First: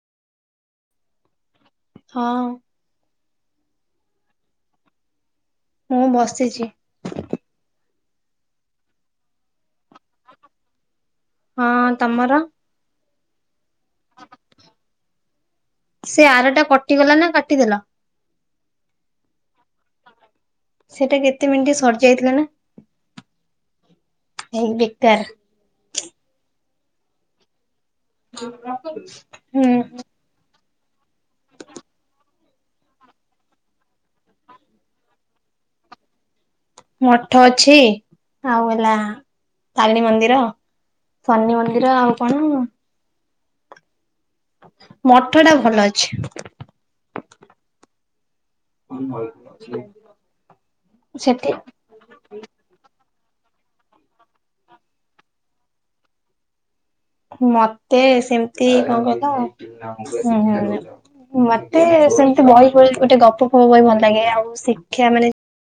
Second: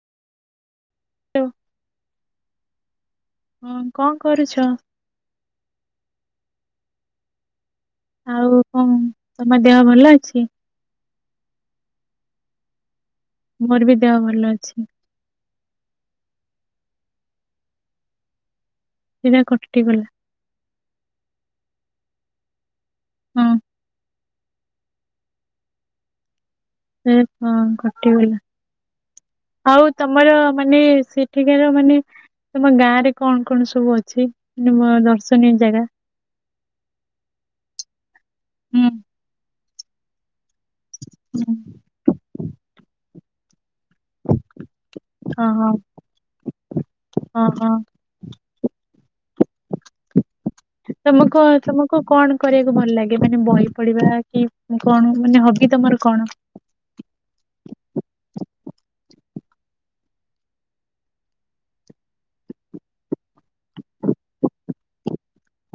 ଓ ହଁ। ହୁଁ କଣ କରୁଛ? ମୁଁ ବସିଚି। ଆଉ କଣ ତମ ଦେହ ଭଲ ଅଛି? ହଁ ତମର? ମୋର ବି ଦେହ ଭଲ ଅଛି। ସେ ଆର ଟା କଟିଗଲା ନା କାଟିଦେଲ। ସେଇଟା କଟିଗଲା। ସେଇଟା କେତେ ମିନିଟ୍ ସରିଯାଇଥିଲା ନା। ହୁଁ। ଏଇ ବେକାର। ଉଁ ହଁ କଟିଗଲା। ହୁଁ ଆଉ ତ ମୋର ମାନେ ସେଠିକାର ମାନେ ତମ ଗାଁ ରେ କଣ କଣ ସବୁ ଅଛି? ମ ଦର୍ଶନୀୟ ଜାଗା। ମଠ ଅଛି। ଆଉ ହୁଁ ଏଲା ତାରିଣୀ ମନ୍ଦିର। ହୁଁ ଶନି ମନ୍ଦିର ଆଉ କଣ? ମଠ ଟା ଭଲ ଅଛି। କଣ କଣ? ମୁଁ ଭଲ ଅଛି। ତମକୁ କଣ ତମ କୁ କଣ କରିବାକୁ ଭଲ ଲାଗେ। ମାନେ ବହି ପଢିବା କି ମୁଁ କଣ ମାନେ ହବି ତମର କଣ? ମତେ ସେମିତି କଣ କହିଲ ହୁଁ ହୁଁ। ମତେ ସେମିତି ବହି ଫହି ଗୋଟେ ଗପ ଫପ ବହି ଭଲ ଲାଗେ। ଆଉ ଶିକ୍ଷା ମାନେ